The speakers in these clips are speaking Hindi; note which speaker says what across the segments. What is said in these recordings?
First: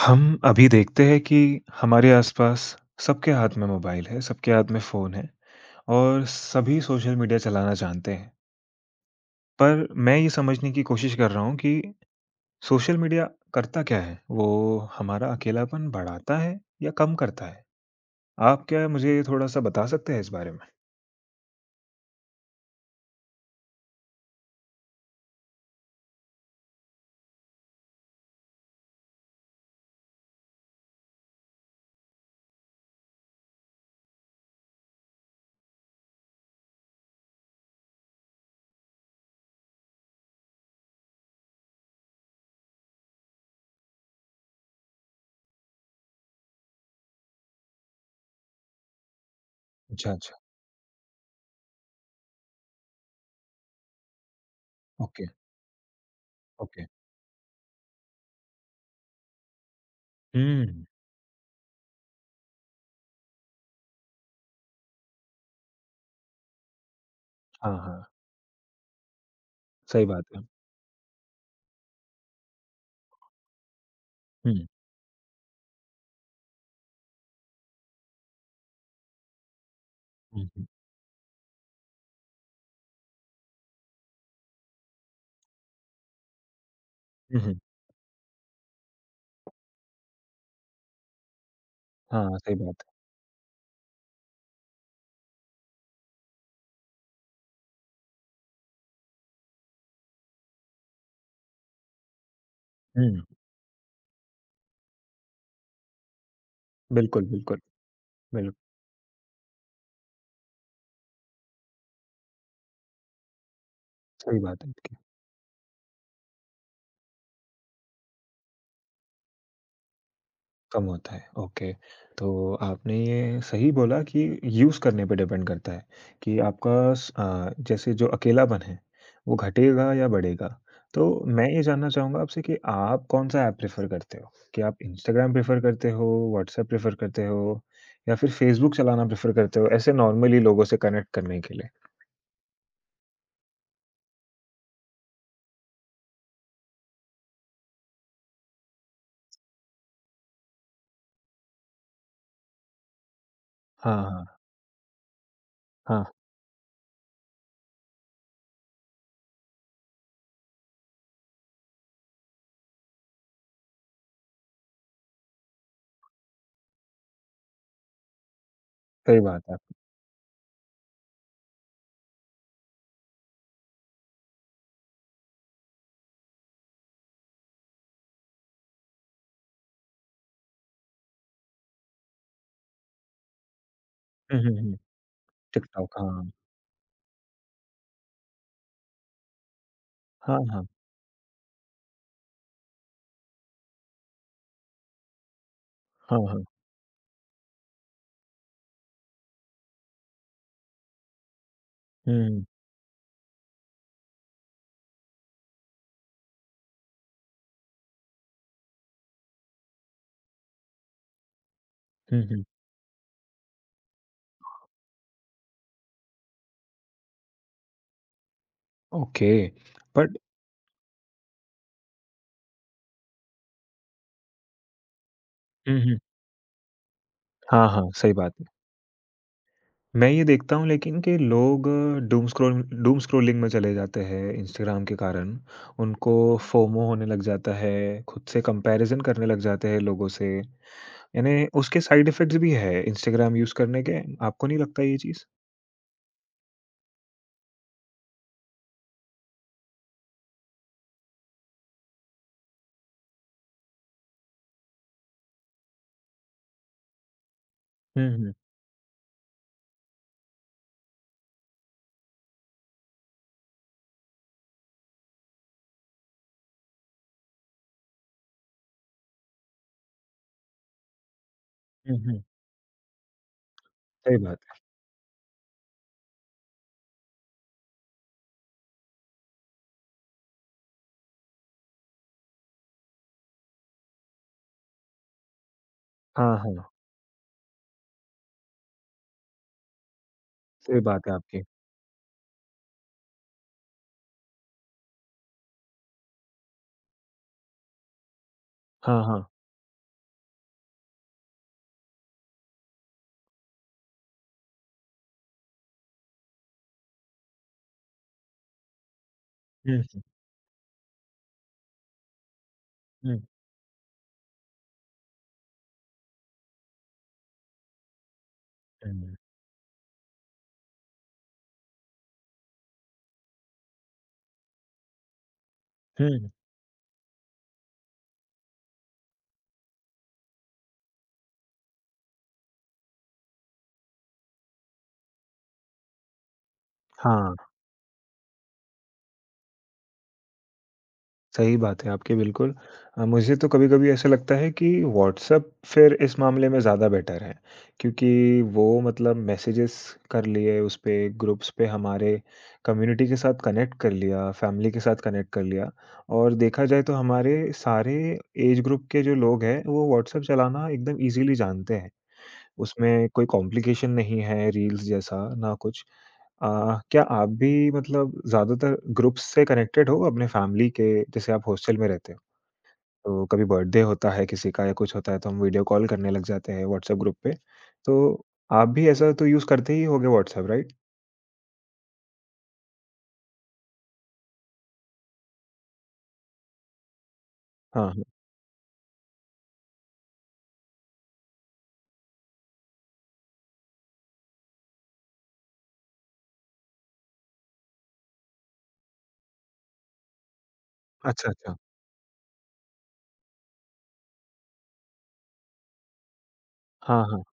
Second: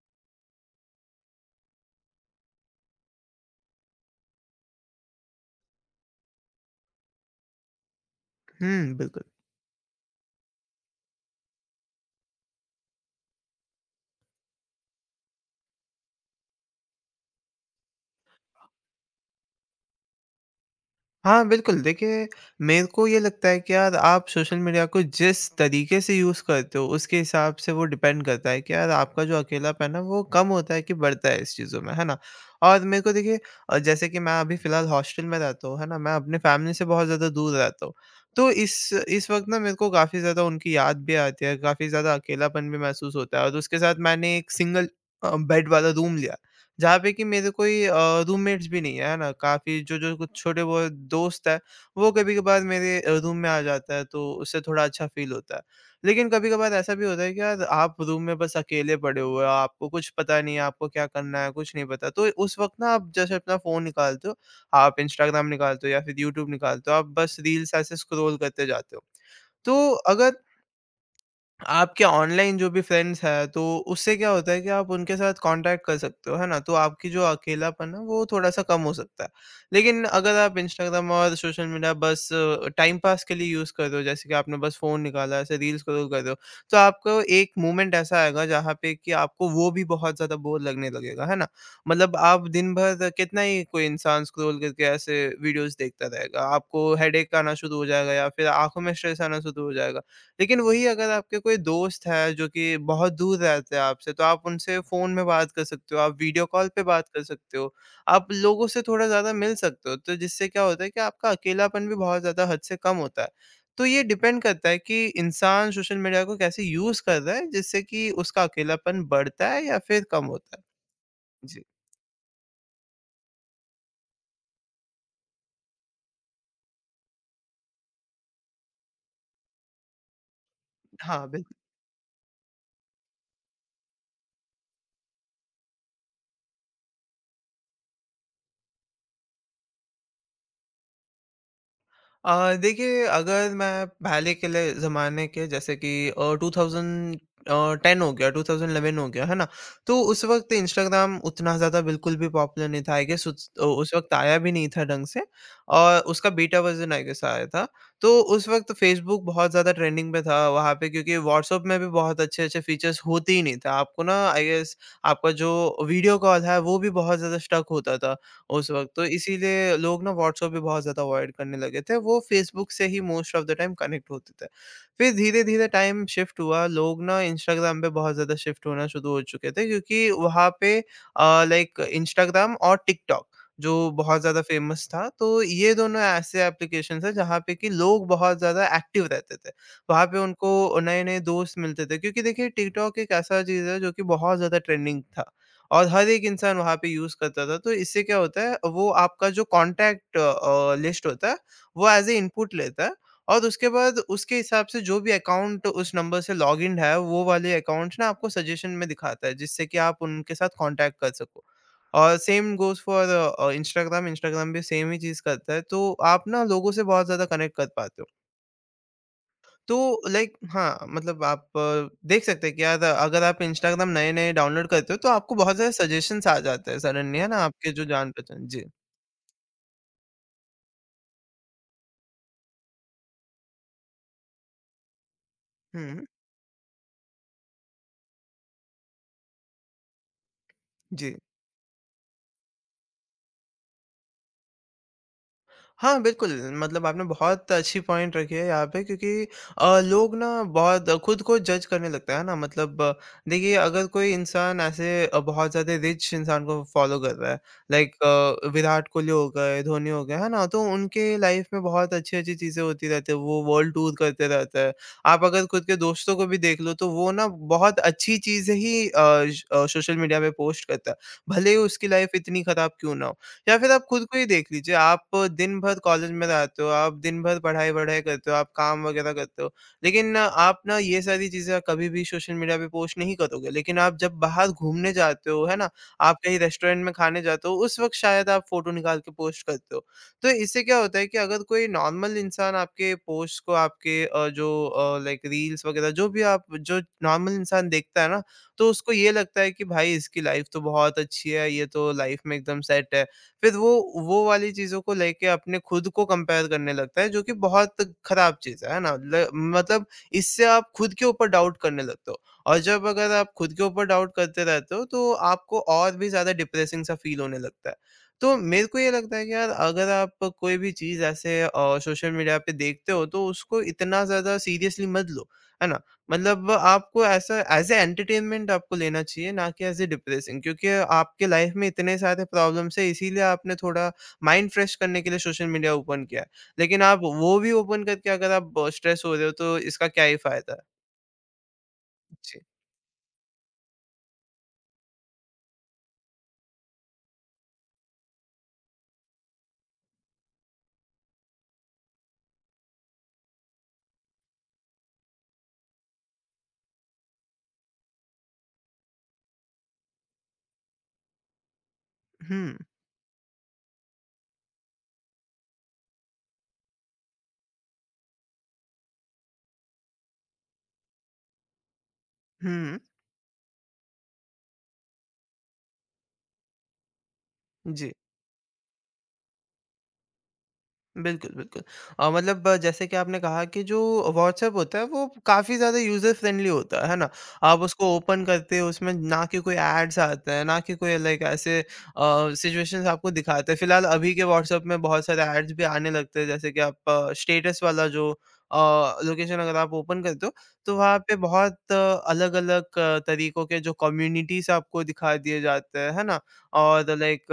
Speaker 1: हम अभी देखते हैं कि हमारे आसपास सबके हाथ में मोबाइल है, सबके हाथ में फ़ोन है और सभी सोशल मीडिया चलाना जानते हैं।
Speaker 2: हुँ, बिल्कुल।
Speaker 1: पर मैं ये समझने की कोशिश कर रहा हूँ कि सोशल मीडिया करता क्या है? वो हमारा अकेलापन बढ़ाता है या कम करता है? आप क्या मुझे थोड़ा-सा बता सकते हैं इस बारे में?
Speaker 2: हाँ, बिल्कुल देखिए, मेरे को ये लगता है कि यार आप सोशल मीडिया को जिस तरीके से यूज़ करते हो उसके हिसाब से वो डिपेंड करता है कि यार आपका जो अकेलापन है वो कम होता है कि बढ़ता है इस चीज़ों में, है ना? और मेरे को देखिए जैसे कि मैं अभी फ़िलहाल हॉस्टल में रहता हूँ, है ना? मैं अपने फैमिली से बहुत ज़्यादा दूर रहता हूँ। तो इस वक़्त ना मेरे को काफ़ी ज़्यादा उनकी याद भी आती है, काफ़ी ज़्यादा अकेलापन भी महसूस होता है और उसके साथ मैंने एक सिंगल बेड वाला रूम लिया। जहाँ पे कि मेरे कोई रूममेट्स भी नहीं है, है ना? काफ़ी
Speaker 1: अच्छा,
Speaker 2: जो-जो कुछ
Speaker 1: अच्छा।
Speaker 2: छोटे-बहुत दोस्त हैं, वो कभी-कभार मेरे रूम में आ जाता है, तो उससे थोड़ा अच्छा
Speaker 1: ओके,
Speaker 2: फ़ील होता है। लेकिन कभी-कभार
Speaker 1: ओके।
Speaker 2: ऐसा भी होता है कि यार आप रूम में बस अकेले पड़े हुए हो, आपको कुछ पता नहीं है,
Speaker 1: हुँ।
Speaker 2: आपको क्या करना है, कुछ नहीं पता। तो उस वक़्त ना आप जैसे अपना फ़ोन निकालते हो, आप इंस्टाग्राम निकालते हो या फिर यूट्यूब निकालते हो, आप बस रील्स
Speaker 1: हाँ,
Speaker 2: ऐसे
Speaker 1: हाँ।
Speaker 2: स्क्रॉल करते जाते हो। तो
Speaker 1: सही बात
Speaker 2: अगर
Speaker 1: है।
Speaker 2: आपके ऑनलाइन जो भी फ्रेंड्स हैं, तो उससे क्या होता
Speaker 1: हुँ,
Speaker 2: है कि आप उनके साथ कॉन्टैक्ट कर सकते हो, है ना? तो आपकी जो अकेलापन है, वो थोड़ा-सा कम हो सकता है। लेकिन अगर
Speaker 1: हुँ,
Speaker 2: आप
Speaker 1: हुँ।
Speaker 2: इंस्टाग्राम और सोशल मीडिया बस टाइम पास के लिए यूज़ कर रहे हो, जैसे कि आपने बस फ़ोन निकाला, ऐसे रील स्क्रॉल कर रहे हो, तो आपको
Speaker 1: हुँ,
Speaker 2: एक
Speaker 1: हुँ।
Speaker 2: मोमेंट ऐसा आएगा जहाँ पे कि आपको वो भी बहुत ज़्यादा बोर लगने लगेगा, है ना? मतलब
Speaker 1: हाँ,
Speaker 2: आप
Speaker 1: सही
Speaker 2: दिन
Speaker 1: बात है।
Speaker 2: भर कितना ही कोई इंसान स्क्रॉल करके ऐसे वीडियोज़ देखता रहेगा, आपको हेडेक आना शुरू हो जाएगा या फिर आँखों में स्ट्रेस आना शुरू हो जाएगा। लेकिन वही अगर आपके कोई दोस्त है जो कि बहुत
Speaker 1: हुँ।
Speaker 2: दूर रहते हैं आपसे तो आप उनसे फ़ोन में बात कर सकते हो, आप वीडियो कॉल पे बात कर
Speaker 1: बिल्कुल,
Speaker 2: सकते
Speaker 1: बिल्कुल।
Speaker 2: हो, आप
Speaker 1: बिल
Speaker 2: लोगों से थोड़ा ज़्यादा मिल सकते हो। तो जिससे क्या होता है कि आपका अकेलापन भी बहुत ज़्यादा हद से कम होता है। तो ये
Speaker 1: सही
Speaker 2: डिपेंड
Speaker 1: बात
Speaker 2: करता
Speaker 1: है
Speaker 2: है
Speaker 1: आपकी।
Speaker 2: कि इंसान सोशल मीडिया को कैसे यूज़ कर रहा है जिससे कि उसका अकेलापन बढ़ता है या फिर कम होता है।
Speaker 1: कम होता है,
Speaker 2: जी।
Speaker 1: ओके। तो आपने ये सही बोला कि यूज़ करने पे डिपेंड करता है कि आपका जैसे जो अकेलापन है, वो घटेगा या बढ़ेगा। तो
Speaker 2: हाँ,
Speaker 1: मैं
Speaker 2: बिल्कुल।
Speaker 1: ये जानना चाहूँगा आपसे कि आप कौन-सा ऐप प्रेफ़र करते हो? कि आप इंस्टाग्राम प्रेफ़र करते हो, व्हाट्सएप प्रेफ़र करते हो या फिर फेसबुक चलाना प्रेफ़र करते हो, ऐसे नॉर्मली लोगों से कनेक्ट करने के लिए?
Speaker 2: देखिए अगर मैं पहले के लिए ज़माने के जैसे कि 2000 अ, 10 हो गया 2011 हो गया है ना? तो उस वक़्त इंस्टाग्राम उतना ज़्यादा बिल्कुल भी पॉपुलर नहीं था आई गेस उस उस
Speaker 1: हाँ,
Speaker 2: वक़्त
Speaker 1: हाँ।
Speaker 2: आया भी नहीं था ढंग से और
Speaker 1: हाँ,
Speaker 2: उसका बीटा वर्ज़न आई गेस आया था। तो उस वक़्त फ़ेसबुक बहुत ज़्यादा ट्रेंडिंग पे था वहाँ पे क्योंकि व्हाट्सऐप में भी बहुत अच्छे-अच्छे फ़ीचर्स होते ही नहीं था। आपको ना आई गेस आपका जो वीडियो कॉल है वो भी बहुत ज़्यादा स्टक होता था। उस वक़्त तो
Speaker 1: सही बात है।
Speaker 2: इसीलिए लोग ना व्हाट्सऐप भी बहुत ज़्यादा अवॉइड करने लगे थे, वो फेसबुक से ही most of the time connect होते थे। फिर धीरे-धीरे टाइम शिफ्ट हुआ, लोग ना इंस्टाग्राम पे बहुत ज़्यादा शिफ्ट होना शुरू हो चुके थे क्योंकि वहाँ पे लाइक इंस्टाग्राम और टिकटॉक जो बहुत ज़्यादा
Speaker 1: हुँ, हुँ, हुँ।
Speaker 2: फ़ेमस था, तो ये
Speaker 1: टिकटॉक,
Speaker 2: दोनों
Speaker 1: हाँ।
Speaker 2: ऐसे एप्लीकेशंस हैं जहाँ पे कि लोग बहुत ज़्यादा एक्टिव रहते थे। वहाँ पे
Speaker 1: हाँ, हाँ।
Speaker 2: उनको नए-नए दोस्त मिलते थे क्योंकि देखिए टिकटॉक एक ऐसा चीज़ है जो कि बहुत ज़्यादा ट्रेंडिंग था। और हर
Speaker 1: हाँ,
Speaker 2: एक
Speaker 1: हाँ।
Speaker 2: इंसान वहाँ पे यूज़ करता था, तो इससे क्या होता है वो आपका जो कॉन्टैक्ट लिस्ट होता है, वो as a
Speaker 1: hmm, hmm.
Speaker 2: Input लेता है और उसके बाद उसके हिसाब से जो भी अकाउंट उस नंबर से लॉगिन्ड है, वो वाले अकाउंट्स ना आपको सजेशन में दिखाता है, जिससे कि आप उनके साथ कॉन्टैक्ट कर सको। और
Speaker 1: हुँ, हुँ।
Speaker 2: Same goes for Instagram, Instagram भी सेम ही चीज़ करता है, तो आप ना लोगों से बहुत ज़्यादा कनेक्ट कर पाते हो।
Speaker 1: ओके,
Speaker 2: तो
Speaker 1: बट
Speaker 2: लाइक हाँ, मतलब आप देख सकते हैं कि यार अगर आप इंस्टाग्राम नए-नए डाउनलोड करते हो तो आपको बहुत सारे
Speaker 1: हुँ, हुँ।
Speaker 2: सजेशंस आ जाते हैं सडनली है ना
Speaker 1: हाँ,
Speaker 2: आपके जो
Speaker 1: हाँ, सही बात है।
Speaker 2: जान-पहचान जी।
Speaker 1: मैं ये देखता हूँ लेकिन कि लोग डूम स्क्रॉल डूम स्क्रॉलिंग में चले जाते हैं इंस्टाग्राम के कारण।
Speaker 2: हुँ, हुँ।
Speaker 1: उनको फोमो होने लग जाता है, खुद से कंपैरिज़न करने लग जाते हैं लोगों से।
Speaker 2: जी।
Speaker 1: यानी उसके साइड इफ़ेक्ट्स भी है इंस्टाग्राम यूज़ करने के, आपको नहीं लगता ये चीज़?
Speaker 2: हाँ, बिल्कुल, मतलब आपने बहुत अच्छी पॉइंट रखी है यहाँ पे क्योंकि लोग ना बहुत खुद को जज करने लगता है ना मतलब देखिए अगर कोई इंसान ऐसे बहुत ज़्यादा रिच इंसान को फॉलो कर रहा है लाइक
Speaker 1: हुँ, हुँ।
Speaker 2: विराट कोहली हो गए, धोनी हो गए, है ना? तो उनके लाइफ में बहुत अच्छी-अच्छी चीज़ें होती रहती है, वो वर्ल्ड टूर करते रहते हैं। आप अगर खुद के दोस्तों को भी देख लो तो वो ना बहुत अच्छी चीज़ें ही सोशल मीडिया पे पोस्ट करता है, भले ही उसकी
Speaker 1: हुँ,
Speaker 2: लाइफ
Speaker 1: हुँ।
Speaker 2: इतनी खराब क्यों ना हो। या फिर आप खुद
Speaker 1: सही
Speaker 2: को ही
Speaker 1: बात
Speaker 2: देख
Speaker 1: है।
Speaker 2: लीजिए, आप दिन भर कॉलेज में रहते हो, आप दिन भर पढ़ाई-वढ़ाई करते हो, आप काम वगैरह करते हो, लेकिन आप ना ये सारी चीज़ें कभी भी सोशल मीडिया पे पोस्ट नहीं करोगे। लेकिन आप जब बाहर घूमने जाते हो, है ना? आप कहीं
Speaker 1: हाँ, हाँ,
Speaker 2: रेस्टोरेंट में खाने जाते हो, उस वक़्त शायद आप फ़ोटो निकाल के पोस्ट करते हो। तो इससे क्या
Speaker 1: सही
Speaker 2: होता है
Speaker 1: बात है
Speaker 2: कि अगर
Speaker 1: आपकी।
Speaker 2: कोई नॉर्मल इंसान आपके पोस्ट को आपके लाइक रील्स वगैरह जो भी आप जो नॉर्मल इंसान देखता है ना, तो उसको
Speaker 1: हाँ,
Speaker 2: ये
Speaker 1: हाँ।
Speaker 2: लगता है कि भाई इसकी लाइफ़ तो बहुत अच्छी है, ये तो लाइफ़ में एकदम सेट है। फिर वो वाली चीज़ों को लेके अपने खुद को कंपेयर करने लगता है जो कि बहुत खराब चीज़ है ना? ल मतलब
Speaker 1: हुँ,
Speaker 2: इससे आप खुद के ऊपर डाउट करने लगते हो और जब अगर
Speaker 1: हुँ, हुँ।
Speaker 2: आप खुद के ऊपर डाउट करते रहते हो तो आपको और भी ज़्यादा डिप्रेसिंग सा फ़ील होने लगता है। तो मेरे को ये लगता है कि यार अगर आप कोई भी चीज़ ऐसे सोशल मीडिया पे देखते हो तो उसको इतना ज़्यादा सीरियसली मत लो, है ना?
Speaker 1: हुँ।
Speaker 2: मतलब आपको ऐसा एज़ अ एंटरटेनमेंट आपको लेना चाहिए, ना कि एज़ अ डिप्रेसिंग क्योंकि आपके लाइफ़ में इतने सारे प्रॉब्लम्स हैं, इसीलिए आपने थोड़ा माइंड फ्रेश करने के लिए सोशल मीडिया ओपन किया है। लेकिन आप
Speaker 1: हाँ।
Speaker 2: वो भी ओपन करके अगर आप स्ट्रेस हो रहे हो, तो इसका क्या ही फ़ायदा?
Speaker 1: सही बात है आपकी
Speaker 2: जी।
Speaker 1: बिल्कुल। मुझे तो कभी-कभी ऐसा लगता है कि व्हाट्सएप फिर इस मामले में ज़्यादा बेटर है, क्योंकि वो मतलब मैसेजेस कर लिए उस पे, ग्रुप्स पे हमारे कम्युनिटी के साथ कनेक्ट कर लिया, फैमिली के साथ कनेक्ट कर लिया और देखा जाए तो हमारे सारे एज ग्रुप के जो लोग हैं, वो व्हाट्सएप चलाना एकदम ईज़िली जानते हैं।
Speaker 2: हुँ,
Speaker 1: उसमें कोई कॉम्प्लिकेशन नहीं है रील्स जैसा, ना कुछ। अ, क्या आप भी मतलब ज़्यादातर ग्रुप्स से कनेक्टेड हो अपने फैमिली के जैसे आप हॉस्टल में रहते हो,
Speaker 2: हुँ,
Speaker 1: तो कभी बर्थडे होता है किसी का या कुछ होता है, तो हम वीडियो कॉल करने लग जाते हैं व्हाट्सएप ग्रुप पे।
Speaker 2: जी।
Speaker 1: तो आप भी ऐसा तो यूज़ करते ही होंगे व्हाट्सएप, राइट?
Speaker 2: बिल्कुल, बिल्कुल। मतलब जैसे कि आपने कहा कि जो व्हाट्सएप होता है वो काफ़ी ज़्यादा यूज़र फ्रेंडली होता है ना? आप
Speaker 1: हाँ,
Speaker 2: उसको
Speaker 1: हाँ।
Speaker 2: ओपन करते हो उसमें ना कि कोई एड्स आते हैं, ना कि कोई लाइक ऐसे सिचुएशंस आपको दिखाते हैं। फ़िलहाल अभी के व्हाट्सएप में बहुत सारे एड्स भी आने लगते हैं जैसे कि आप स्टेटस वाला जो अ, लोकेशन अगर आप ओपन करते हो तो वहाँ पे
Speaker 1: अच्छा, अच्छा।
Speaker 2: बहुत अलग-अलग तरीकों के जो कम्युनिटीज़ आपको दिखा दिए जाते हैं, है ना? और
Speaker 1: हाँ, हाँ।
Speaker 2: लाइक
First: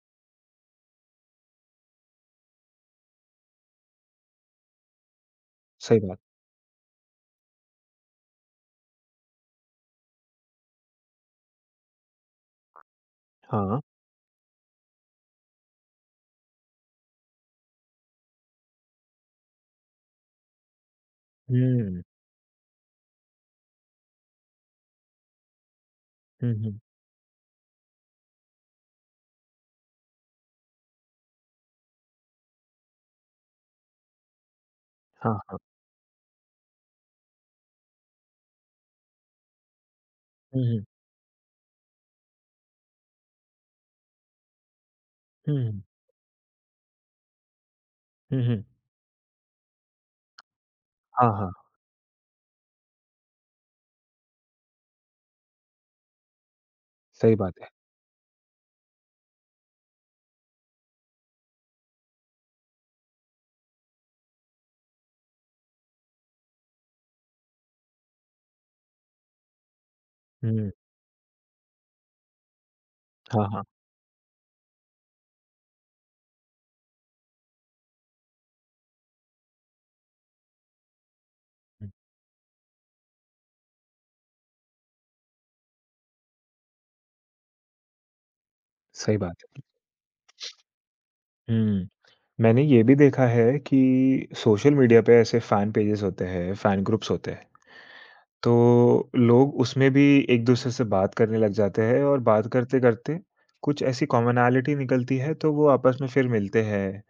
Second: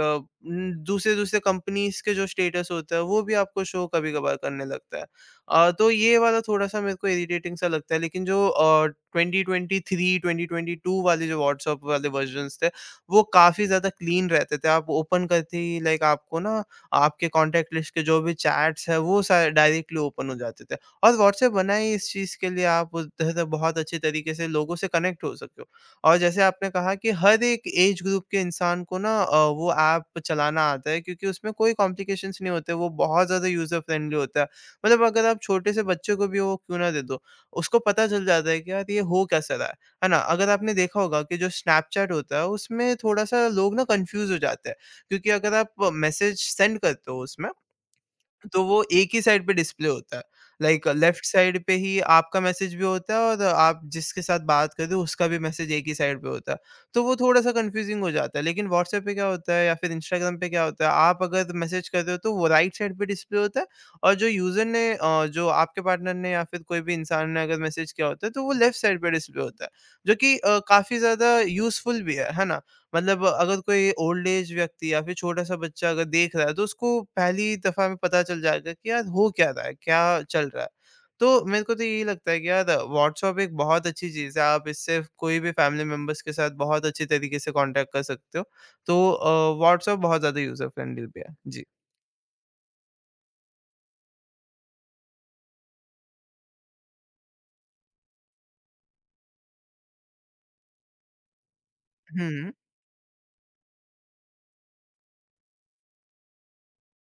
Speaker 2: दूसरे-दूसरे कंपनीज़ के जो स्टेटस होता है, वो भी आपको शो कभी-कभार करने लगता है। तो
Speaker 1: सही
Speaker 2: ये
Speaker 1: बात।
Speaker 2: वाला थोड़ा-सा मेरे को इरिटेटिंग सा लगता है, लेकिन जो 2023, 2022 वाले जो व्हाट्सएप वाले वर्ज़न्स थे, वो काफ़ी
Speaker 1: हाँ।
Speaker 2: ज़्यादा क्लीन रहते थे। आप ओपन करते ही लाइक आपको ना, आपके कॉन्टैक्ट लिस्ट के जो भी चैट्स हैं, वो सा डायरेक्टली ओपन हो जाते थे और व्हाट्सएप बना ही
Speaker 1: हुँ।
Speaker 2: इस चीज़ के लिए, आप उधर से बहुत अच्छे तरीके से लोगों से कनेक्ट हो सके। और जैसे
Speaker 1: हुँ,
Speaker 2: आपने
Speaker 1: हुँ।
Speaker 2: कहा कि हर एक एज ग्रुप के इंसान को ना वो ऐप चलाना आता है क्योंकि उसमें कोई कॉम्प्लिकेशंस नहीं होते, वो बहुत ज़्यादा यूज़र फ्रेंडली होता है। मतलब अगर
Speaker 1: हाँ,
Speaker 2: आप
Speaker 1: हाँ।
Speaker 2: छोटे से बच्चे को भी वो क्यों ना दे दो, उसको पता चल जाता है कि यार ये हो कैसा रहा है ना? अगर
Speaker 1: हुँ,
Speaker 2: आपने
Speaker 1: हुँ।
Speaker 2: देखा होगा कि जो स्नैपचैट होता है उसमें थोड़ा-सा लोग ना कन्फ्यूज़ हो जाते हैं, क्योंकि अगर
Speaker 1: हुँ, हुँ।
Speaker 2: आप मैसेज सेंड करते हो उसमें
Speaker 1: हुँ,
Speaker 2: तो
Speaker 1: हुँ।
Speaker 2: वो एक ही साइड पे डिस्प्ले होता है। लाइक लेफ्ट
Speaker 1: हाँ, हाँ।
Speaker 2: साइड पे ही आपका मैसेज भी होता है और आप जिसके साथ बात कर रहे हो उसका भी मैसेज एक ही साइड पे होता है। तो वो
Speaker 1: सही
Speaker 2: थोड़ा-सा
Speaker 1: बात है।
Speaker 2: कन्फ्यूज़िंग हो जाता है। लेकिन व्हाट्सऐप पे क्या होता है या फिर इंस्टाग्राम पे क्या होता है, आप अगर मैसेज कर रहे हो तो वो राइट साइड पे डिस्प्ले होता है और जो यूज़र ने जो आपके पार्टनर ने या फिर कोई भी इंसान ने अगर मैसेज किया होता है तो वो लेफ्ट साइड पे डिस्प्ले होता है। जो कि
Speaker 1: हुँ।
Speaker 2: काफ़ी ज़्यादा यूज़फुल भी है ना? मतलब
Speaker 1: हाँ,
Speaker 2: अगर
Speaker 1: हाँ।
Speaker 2: कोई ओल्ड एज व्यक्ति या फिर छोटा-सा बच्चा अगर देख रहा है, तो उसको पहली दफ़ा में पता चल जाएगा कि यार हो क्या रहा है, क्या चल रहा है। तो मेरे को तो
Speaker 1: हुँ।
Speaker 2: यही लगता है कि यार व्हाट्सएप एक बहुत अच्छी चीज़ है, आप इससे कोई भी फैमिली मेंबर्स के साथ बहुत अच्छे तरीके से कॉन्टैक्ट कर सकते हो। तो
Speaker 1: सही बात
Speaker 2: अ,
Speaker 1: है।
Speaker 2: व्हाट्सएप बहुत ज़्यादा यूज़र फ्रेंडली भी है। जी।
Speaker 1: हुँ। मैंने ये भी देखा है कि सोशल मीडिया पे ऐसे फ़ैन पेजेस होते हैं, फ़ैन ग्रुप्स होते हैं। तो लोग उसमें भी एक-दूसरे से बात करने लग जाते हैं और
Speaker 2: हुँ,
Speaker 1: बात
Speaker 2: हुँ।
Speaker 1: करते-करते कुछ ऐसी कॉमनैलिटी निकलती है, तो वो आपस में फिर मिलते हैं,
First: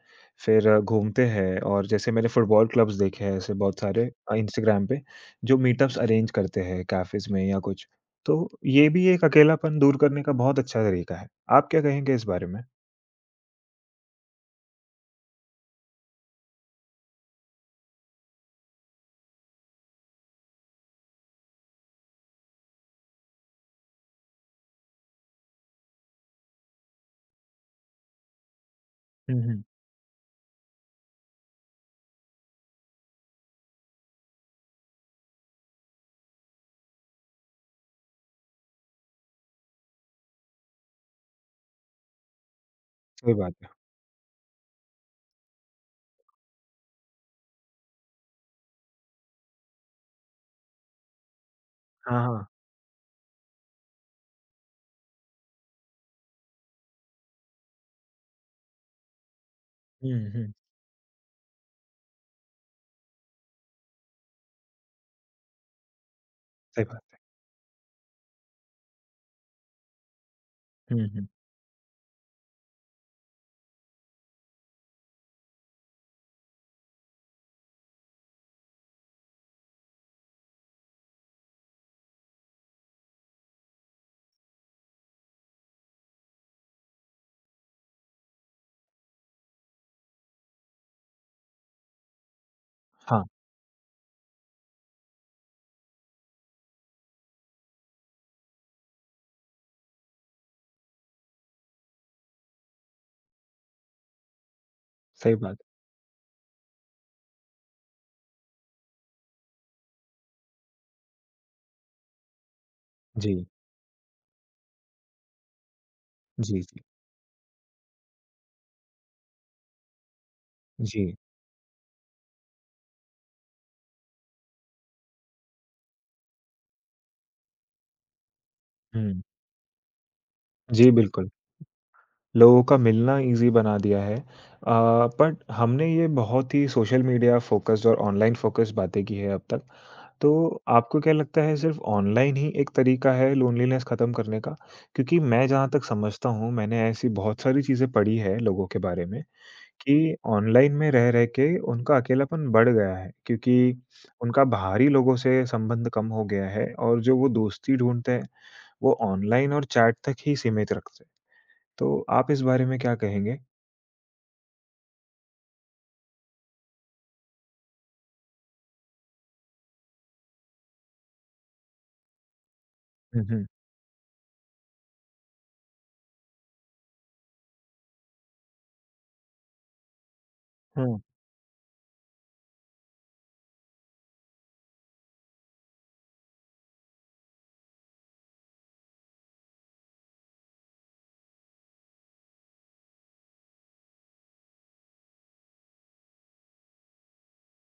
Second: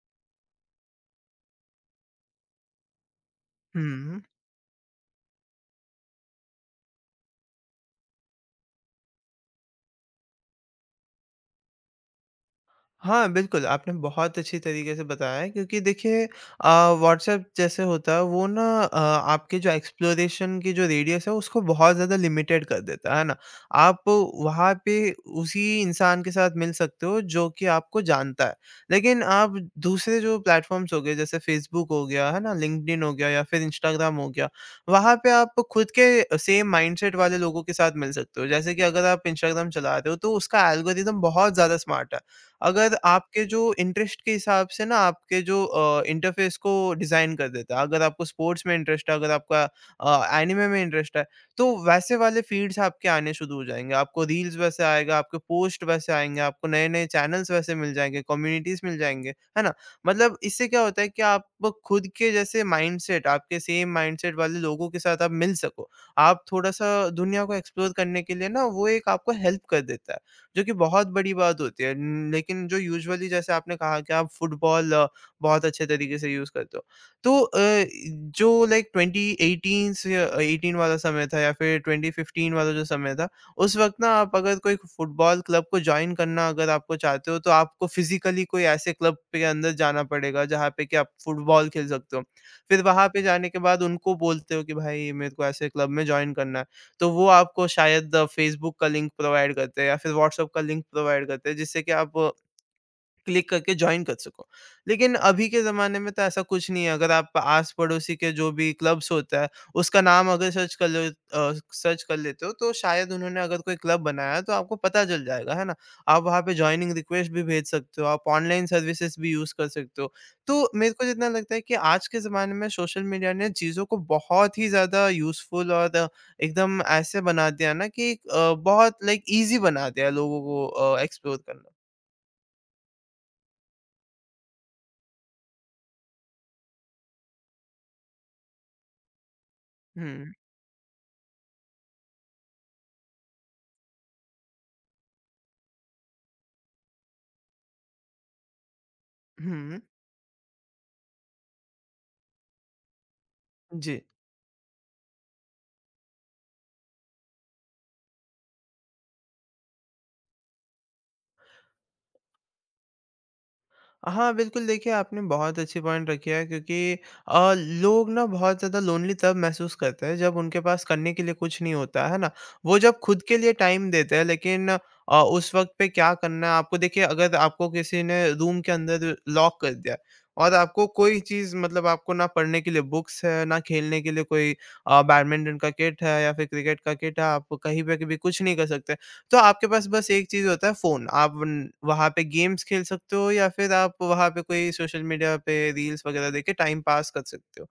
Speaker 1: फिर घूमते हैं और जैसे मैंने फुटबॉल क्लब्स देखे हैं ऐसे बहुत
Speaker 2: हुँ,
Speaker 1: सारे
Speaker 2: हुँ।
Speaker 1: इंस्टाग्राम पे, जो मीटअप्स अरेंज करते हैं कैफ़ेज़ में या कुछ। तो ये भी एक अकेलापन दूर करने का बहुत अच्छा तरीका है। आप क्या कहेंगे इस बारे में?
Speaker 2: हाँ, बिल्कुल, आपने बहुत अच्छी तरीके से बताया है क्योंकि देखिए, व्हाट्सएप जैसे होता है वो ना आपके जो एक्सप्लोरेशन की जो रेडियस है उसको बहुत ज़्यादा लिमिटेड कर देता है ना? आप वहाँ पे उसी इंसान के साथ मिल सकते हो जो कि आपको जानता है। लेकिन
Speaker 1: हुँ,
Speaker 2: आप
Speaker 1: हुँ।
Speaker 2: दूसरे जो प्लेटफ़ॉर्म्स हो गए जैसे फ़ेसबुक हो गया, है ना? लिंक्डइन हो गया या फिर इंस्टाग्राम हो गया, वहाँ पे आप खुद के सेम माइंडसेट वाले लोगों के साथ मिल सकते हो। जैसे कि अगर आप इंस्टाग्राम चला रहे हो तो उसका एल्गोरिदम बहुत ज़्यादा स्मार्ट है। अगर
Speaker 1: सही
Speaker 2: आपके
Speaker 1: बात
Speaker 2: जो
Speaker 1: है।
Speaker 2: इंटरेस्ट के हिसाब से ना आपके जो इंटरफ़ेस को डिज़ाइन कर देता है। अगर आपको स्पोर्ट्स में इंटरेस्ट है, अगर आपका एनिमे में इंटरेस्ट है, तो वैसे
Speaker 1: हाँ,
Speaker 2: वाले
Speaker 1: हाँ।
Speaker 2: फ़ीड्स आपके आने शुरू हो जाएँगे। आपको रील्स वैसे आएगा, आपके पोस्ट वैसे आएँगे, आपको नए-नए चैनल्स वैसे मिल जाएँगे, कम्युनिटीज़ मिल जाएँगे, है ना?
Speaker 1: हुँ,
Speaker 2: मतलब
Speaker 1: हुँ।
Speaker 2: इससे क्या होता है कि आप खुद के जैसे माइंडसेट आपके सेम माइंडसेट वाले लोगों के साथ आप मिल सको। आप
Speaker 1: सही
Speaker 2: थोड़ा-सा
Speaker 1: बात।
Speaker 2: दुनिया को एक्सप्लोर करने के लिए ना वो एक आपको हेल्प कर देता है। जो कि
Speaker 1: हुँ,
Speaker 2: बहुत
Speaker 1: हुँ।
Speaker 2: बड़ी बात होती है। लेकिन जो यूजुअली जैसे आपने कहा कि आप फुटबॉल बहुत अच्छे तरीके से यूज़ करते हो। तो अ, जो लाइक 2018 से 18 वाला समय था या फिर 2015 वाला जो समय था, उस वक़्त ना आप अगर कोई फुटबॉल क्लब को जॉइन करना अगर आपको चाहते हो, तो आपको फिज़िकली कोई ऐसे क्लब के अंदर जाना पड़ेगा, जहाँ पे कि आप फुटबॉल खेल सकते हो। फिर वहाँ पे
Speaker 1: हाँ,
Speaker 2: जाने के बाद उनको बोलते हो कि भाई मेरे को ऐसे क्लब में जॉइन करना है। तो वो आपको शायद फ़ेसबुक का लिंक प्रोवाइड करते हैं या फिर व्हाट्सएप का लिंक प्रोवाइड करते हैं जिससे कि आप क्लिक करके जॉइन कर सको। लेकिन
Speaker 1: सही
Speaker 2: अभी
Speaker 1: बात।
Speaker 2: के ज़माने में तो ऐसा कुछ नहीं है, अगर आप आस-पड़ोसी के जो भी क्लब्स होता है, उसका नाम अगर सर्च कर लो अ, सर्च कर लेते हो तो शायद उन्होंने
Speaker 1: जी,
Speaker 2: अगर कोई क्लब बनाया है तो आपको पता चल जाएगा, है ना? आप वहाँ पे
Speaker 1: जी, जी,
Speaker 2: जॉइनिंग रिक्वेस्ट भी भेज सकते हो, आप ऑनलाइन सर्विसेज़ भी यूज़ कर सकते हो। तो मेरे को
Speaker 1: जी।
Speaker 2: जितना लगता है कि आज के ज़माने में सोशल मीडिया ने चीज़ों को बहुत ही ज़्यादा यूज़फुल और एकदम ऐसे बना दिया है ना कि बहुत
Speaker 1: हुँ,
Speaker 2: लाइक ईज़ी बना दिया है लोगों को
Speaker 1: जी,
Speaker 2: अ,
Speaker 1: बिल्कुल।
Speaker 2: एक्सप्लोर करना।
Speaker 1: लोगों का मिलना ईज़ी बना दिया है बट हमने ये बहुत ही सोशल मीडिया फ़ोकस्ड और ऑनलाइन फ़ोकस्ड बातें की है अब तक। तो
Speaker 2: हुँ,
Speaker 1: आपको क्या लगता है सिर्फ़ ऑनलाइन ही एक तरीका है लोनलीनेस ख़त्म करने का? क्योंकि मैं जहाँ तक समझता हूँ, मैंने ऐसी बहुत सारी चीज़ें पढ़ी है लोगों के बारे में
Speaker 2: हुँ।
Speaker 1: कि ऑनलाइन में रह-रह के उनका अकेलापन बढ़ गया है, क्योंकि
Speaker 2: जी।
Speaker 1: उनका बाहरी लोगों से संबंध कम हो गया है और जो वो दोस्ती ढूँढते हैं, वो ऑनलाइन और चैट तक ही सीमित रखते हैं। तो आप इस बारे में क्या कहेंगे?
Speaker 2: हाँ, बिल्कुल देखिए आपने बहुत अच्छी पॉइंट रखी है क्योंकि लोग ना बहुत ज़्यादा लोनली तब महसूस करते हैं जब उनके पास करने के लिए कुछ नहीं होता, है ना? वो जब खुद
Speaker 1: हुँ,
Speaker 2: के
Speaker 1: हुँ,
Speaker 2: लिए टाइम देते हैं लेकिन उस वक़्त पे क्या करना है आपको देखिए अगर आपको किसी ने रूम के अंदर लॉक कर दिया और आपको
Speaker 1: हुँ,
Speaker 2: कोई चीज़ मतलब आपको ना पढ़ने के लिए बुक्स है, ना खेलने के लिए कोई बैडमिंटन का किट है या फिर क्रिकेट का किट है, आप कहीं पे भी कुछ नहीं कर सकते। तो आपके पास बस एक चीज़ होता है फ़ोन, आप वन वहाँ पे गेम्स खेल सकते हो या फिर आप वहाँ पे कोई सोशल मीडिया पे रील्स वगैरह देख के टाइम पास कर सकते हो।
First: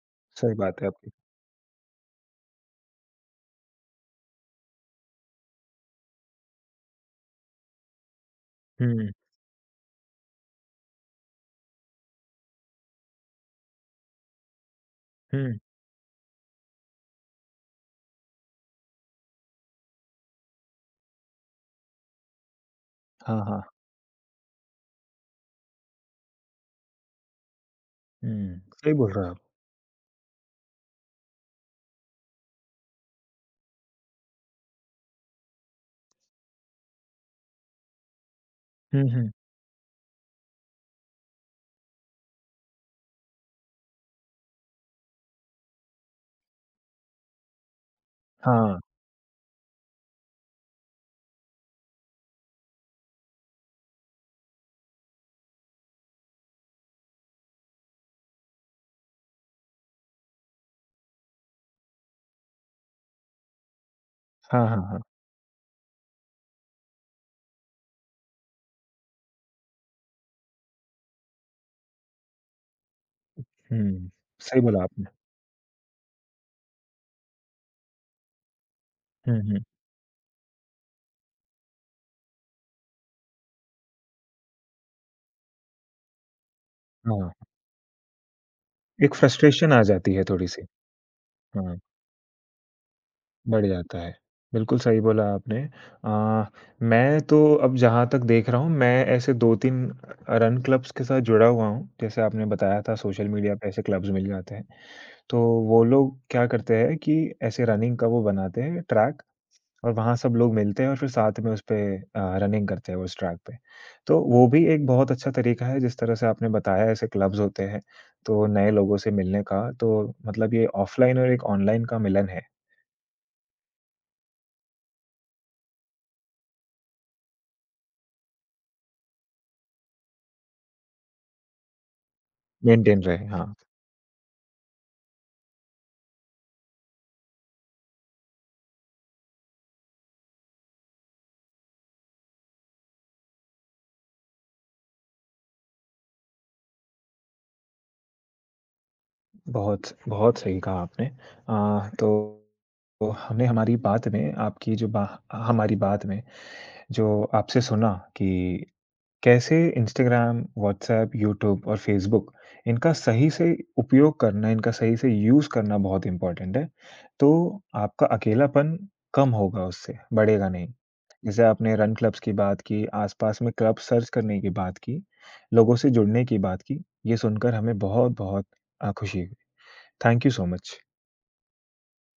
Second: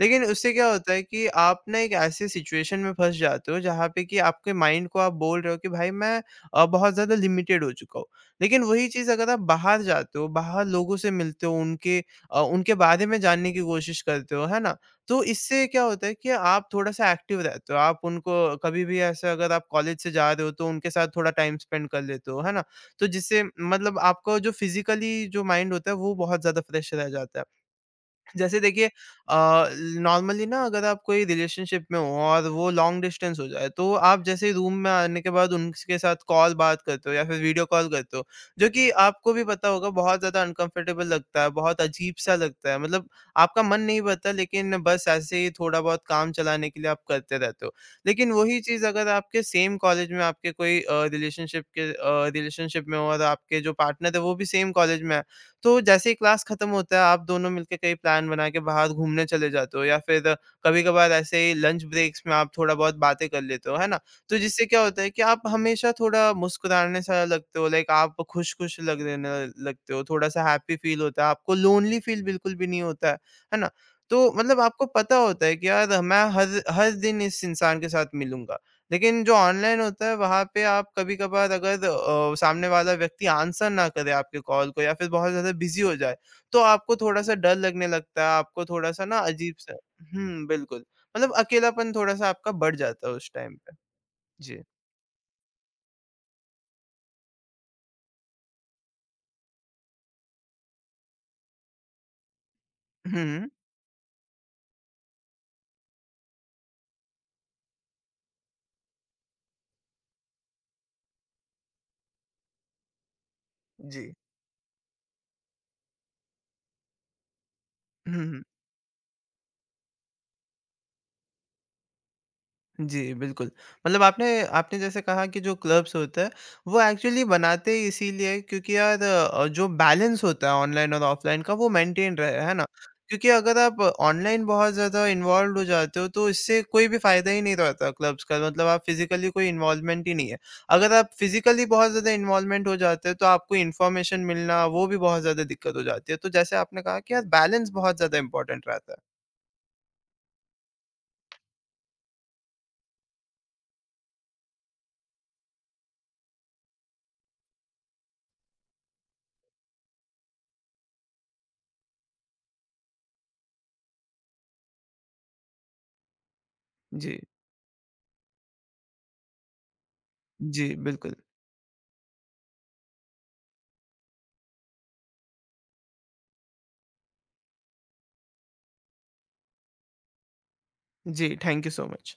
Speaker 2: लेकिन उससे
Speaker 1: सही
Speaker 2: क्या
Speaker 1: बात है
Speaker 2: होता है
Speaker 1: आपकी।
Speaker 2: कि आप ना एक ऐसे सिचुएशन में फँस जाते हो जहाँ पे कि आपके माइंड को आप बोल रहे हो कि भाई मैं बहुत ज़्यादा लिमिटेड हो चुका हूँ। लेकिन वही चीज़
Speaker 1: हुँ,
Speaker 2: अगर आप बाहर जाते हो, बाहर लोगों से मिलते हो, उनके बारे में जानने की कोशिश करते हो, है ना? तो
Speaker 1: हुँ,
Speaker 2: इससे क्या होता है कि आप थोड़ा-सा एक्टिव रहते हो, आप उनको कभी भी ऐसे अगर आप कॉलेज से जा रहे हो तो उनके साथ थोड़ा टाइम स्पेंड कर लेते हो, है ना? तो
Speaker 1: हाँ,
Speaker 2: जिससे
Speaker 1: हाँ,
Speaker 2: मतलब आपका जो फिज़िकली जो माइंड होता है वो बहुत ज़्यादा फ्रेश रह जाता है।
Speaker 1: हुँ,
Speaker 2: जैसे देखिए
Speaker 1: सही बोल रहे हो आप।
Speaker 2: अ, नॉर्मली ना अगर आप कोई रिलेशनशिप में हो और वो लॉन्ग डिस्टेंस हो जाए तो आप जैसे ही रूम में आने के बाद उनके साथ कॉल बात करते हो या फिर वीडियो कॉल करते हो जो कि
Speaker 1: हुँ, हुँ,
Speaker 2: आपको भी पता होगा बहुत ज़्यादा अनकंफर्टेबल लगता है, बहुत अजीब सा लगता है, मतलब आपका मन नहीं भरता, लेकिन बस ऐसे ही थोड़ा बहुत काम चलाने के लिए आप करते रहते हो। लेकिन वही
Speaker 1: हाँ,
Speaker 2: चीज़ अगर आपके सेम कॉलेज में आपके कोई रिलेशनशिप के रिलेशनशिप में हो और आपके जो पार्टनर है वो भी सेम कॉलेज में है, तो जैसे ही क्लास खत्म होता है आप दोनों मिलके कहीं प्लान बना के बाहर घूमने चले जाते हो या फिर कभी कभार ऐसे ही लंच ब्रेक्स में आप थोड़ा बहुत बातें कर लेते हो, है ना? तो जिससे
Speaker 1: हाँ, हाँ,
Speaker 2: क्या
Speaker 1: हाँ,
Speaker 2: होता है कि आप हमेशा थोड़ा मुस्कुराने सा लगते हो, लाइक आप खुश खुश लग रहने लगते हो, थोड़ा सा हैप्पी फील होता है, आपको लोनली फील बिल्कुल भी नहीं होता है ना?
Speaker 1: हुँ,
Speaker 2: तो मतलब
Speaker 1: सही बोला
Speaker 2: आपको
Speaker 1: आपने।
Speaker 2: पता होता है कि यार मैं हर हर दिन इस इंसान के साथ मिलूंगा। लेकिन जो
Speaker 1: हुँ, हुँ,
Speaker 2: ऑनलाइन होता है वहाँ पे आप कभी-कभार अगर सामने वाला व्यक्ति आंसर ना करे आपके कॉल को या फिर बहुत ज़्यादा बिज़ी हो जाए, तो आपको
Speaker 1: हाँ,
Speaker 2: थोड़ा-सा डर लगने लगता है, आपको थोड़ा-सा
Speaker 1: एक
Speaker 2: ना
Speaker 1: फ्रस्ट्रेशन
Speaker 2: अजीब-सा।
Speaker 1: आ जाती है
Speaker 2: हुँ,
Speaker 1: थोड़ी-सी।
Speaker 2: बिल्कुल। मतलब
Speaker 1: हाँ।
Speaker 2: अकेलापन थोड़ा-सा आपका बढ़ जाता है उस टाइम
Speaker 1: बढ़
Speaker 2: पे।
Speaker 1: जाता है।
Speaker 2: जी।
Speaker 1: बिल्कुल सही बोला आपने। अ, मैं तो अब जहाँ तक देख रहा हूँ, मैं ऐसे 2-3 रन क्लब्स के साथ जुड़ा हुआ हूँ। जैसे आपने बताया था
Speaker 2: हुँ,
Speaker 1: सोशल
Speaker 2: हुँ।
Speaker 1: मीडिया पे ऐसे क्लब्स मिल जाते हैं। तो वो लोग क्या करते हैं कि ऐसे रनिंग का वो बनाते हैं ट्रैक और वहाँ सब लोग मिलते हैं और फिर साथ में उस पे रनिंग करते हैं उस ट्रैक पे।
Speaker 2: जी।
Speaker 1: तो वो भी एक बहुत अच्छा तरीका है जिस तरह से आपने बताया ऐसे क्लब्स होते हैं,
Speaker 2: हुँ, हुँ।
Speaker 1: तो नए लोगों से मिलने का। तो मतलब ये ऑफ़लाइन और एक ऑनलाइन का मिलन है,
Speaker 2: जी, बिल्कुल। मतलब आपने आपने जैसे कहा कि जो क्लब्स होते हैं, वो एक्चुअली बनाते ही इसीलिए हैं क्योंकि यार जो बैलेंस होता है ऑनलाइन और ऑफ़लाइन का वो मेंटेन रहे, है ना?
Speaker 1: मेंटेन रहे।
Speaker 2: क्योंकि
Speaker 1: हाँ।
Speaker 2: अगर आप ऑनलाइन बहुत ज़्यादा इन्वॉल्वड हो जाते हो तो इससे कोई भी फ़ायदा ही नहीं रहता क्लब्स का, मतलब आप फ़िज़िकली कोई इन्वॉल्वमेंट ही नहीं है। अगर आप फ़िज़िकली बहुत ज़्यादा इन्वॉल्वमेंट हो जाते हो तो आपको इन्फॉर्मेशन मिलना वो भी बहुत ज़्यादा दिक्कत हो जाती है। तो जैसे आपने कहा कि यार बैलेंस बहुत ज़्यादा इम्पोर्टेंट रहता है।
Speaker 1: बहुत बहुत सही कहा आपने। तो हमें हमारी बात में जो आपसे सुना कि कैसे इंस्टाग्राम, व्हाट्सऐप, यूट्यूब और फेसबुक इनका सही से उपयोग करना, इनका सही से यूज़ करना बहुत इम्पोर्टेंट है।
Speaker 2: जी,
Speaker 1: तो आपका अकेलापन कम होगा उससे, बढ़ेगा नहीं।
Speaker 2: जी, बिल्कुल।
Speaker 1: जैसे आपने रन क्लब्स की बात की, आस-पास में क्लब सर्च करने की बात की, लोगों से जुड़ने की बात की। ये सुनकर हमें बहुत-बहुत खुशी हुई। Thank you so much.
Speaker 2: जी, थैंक यू सो मच।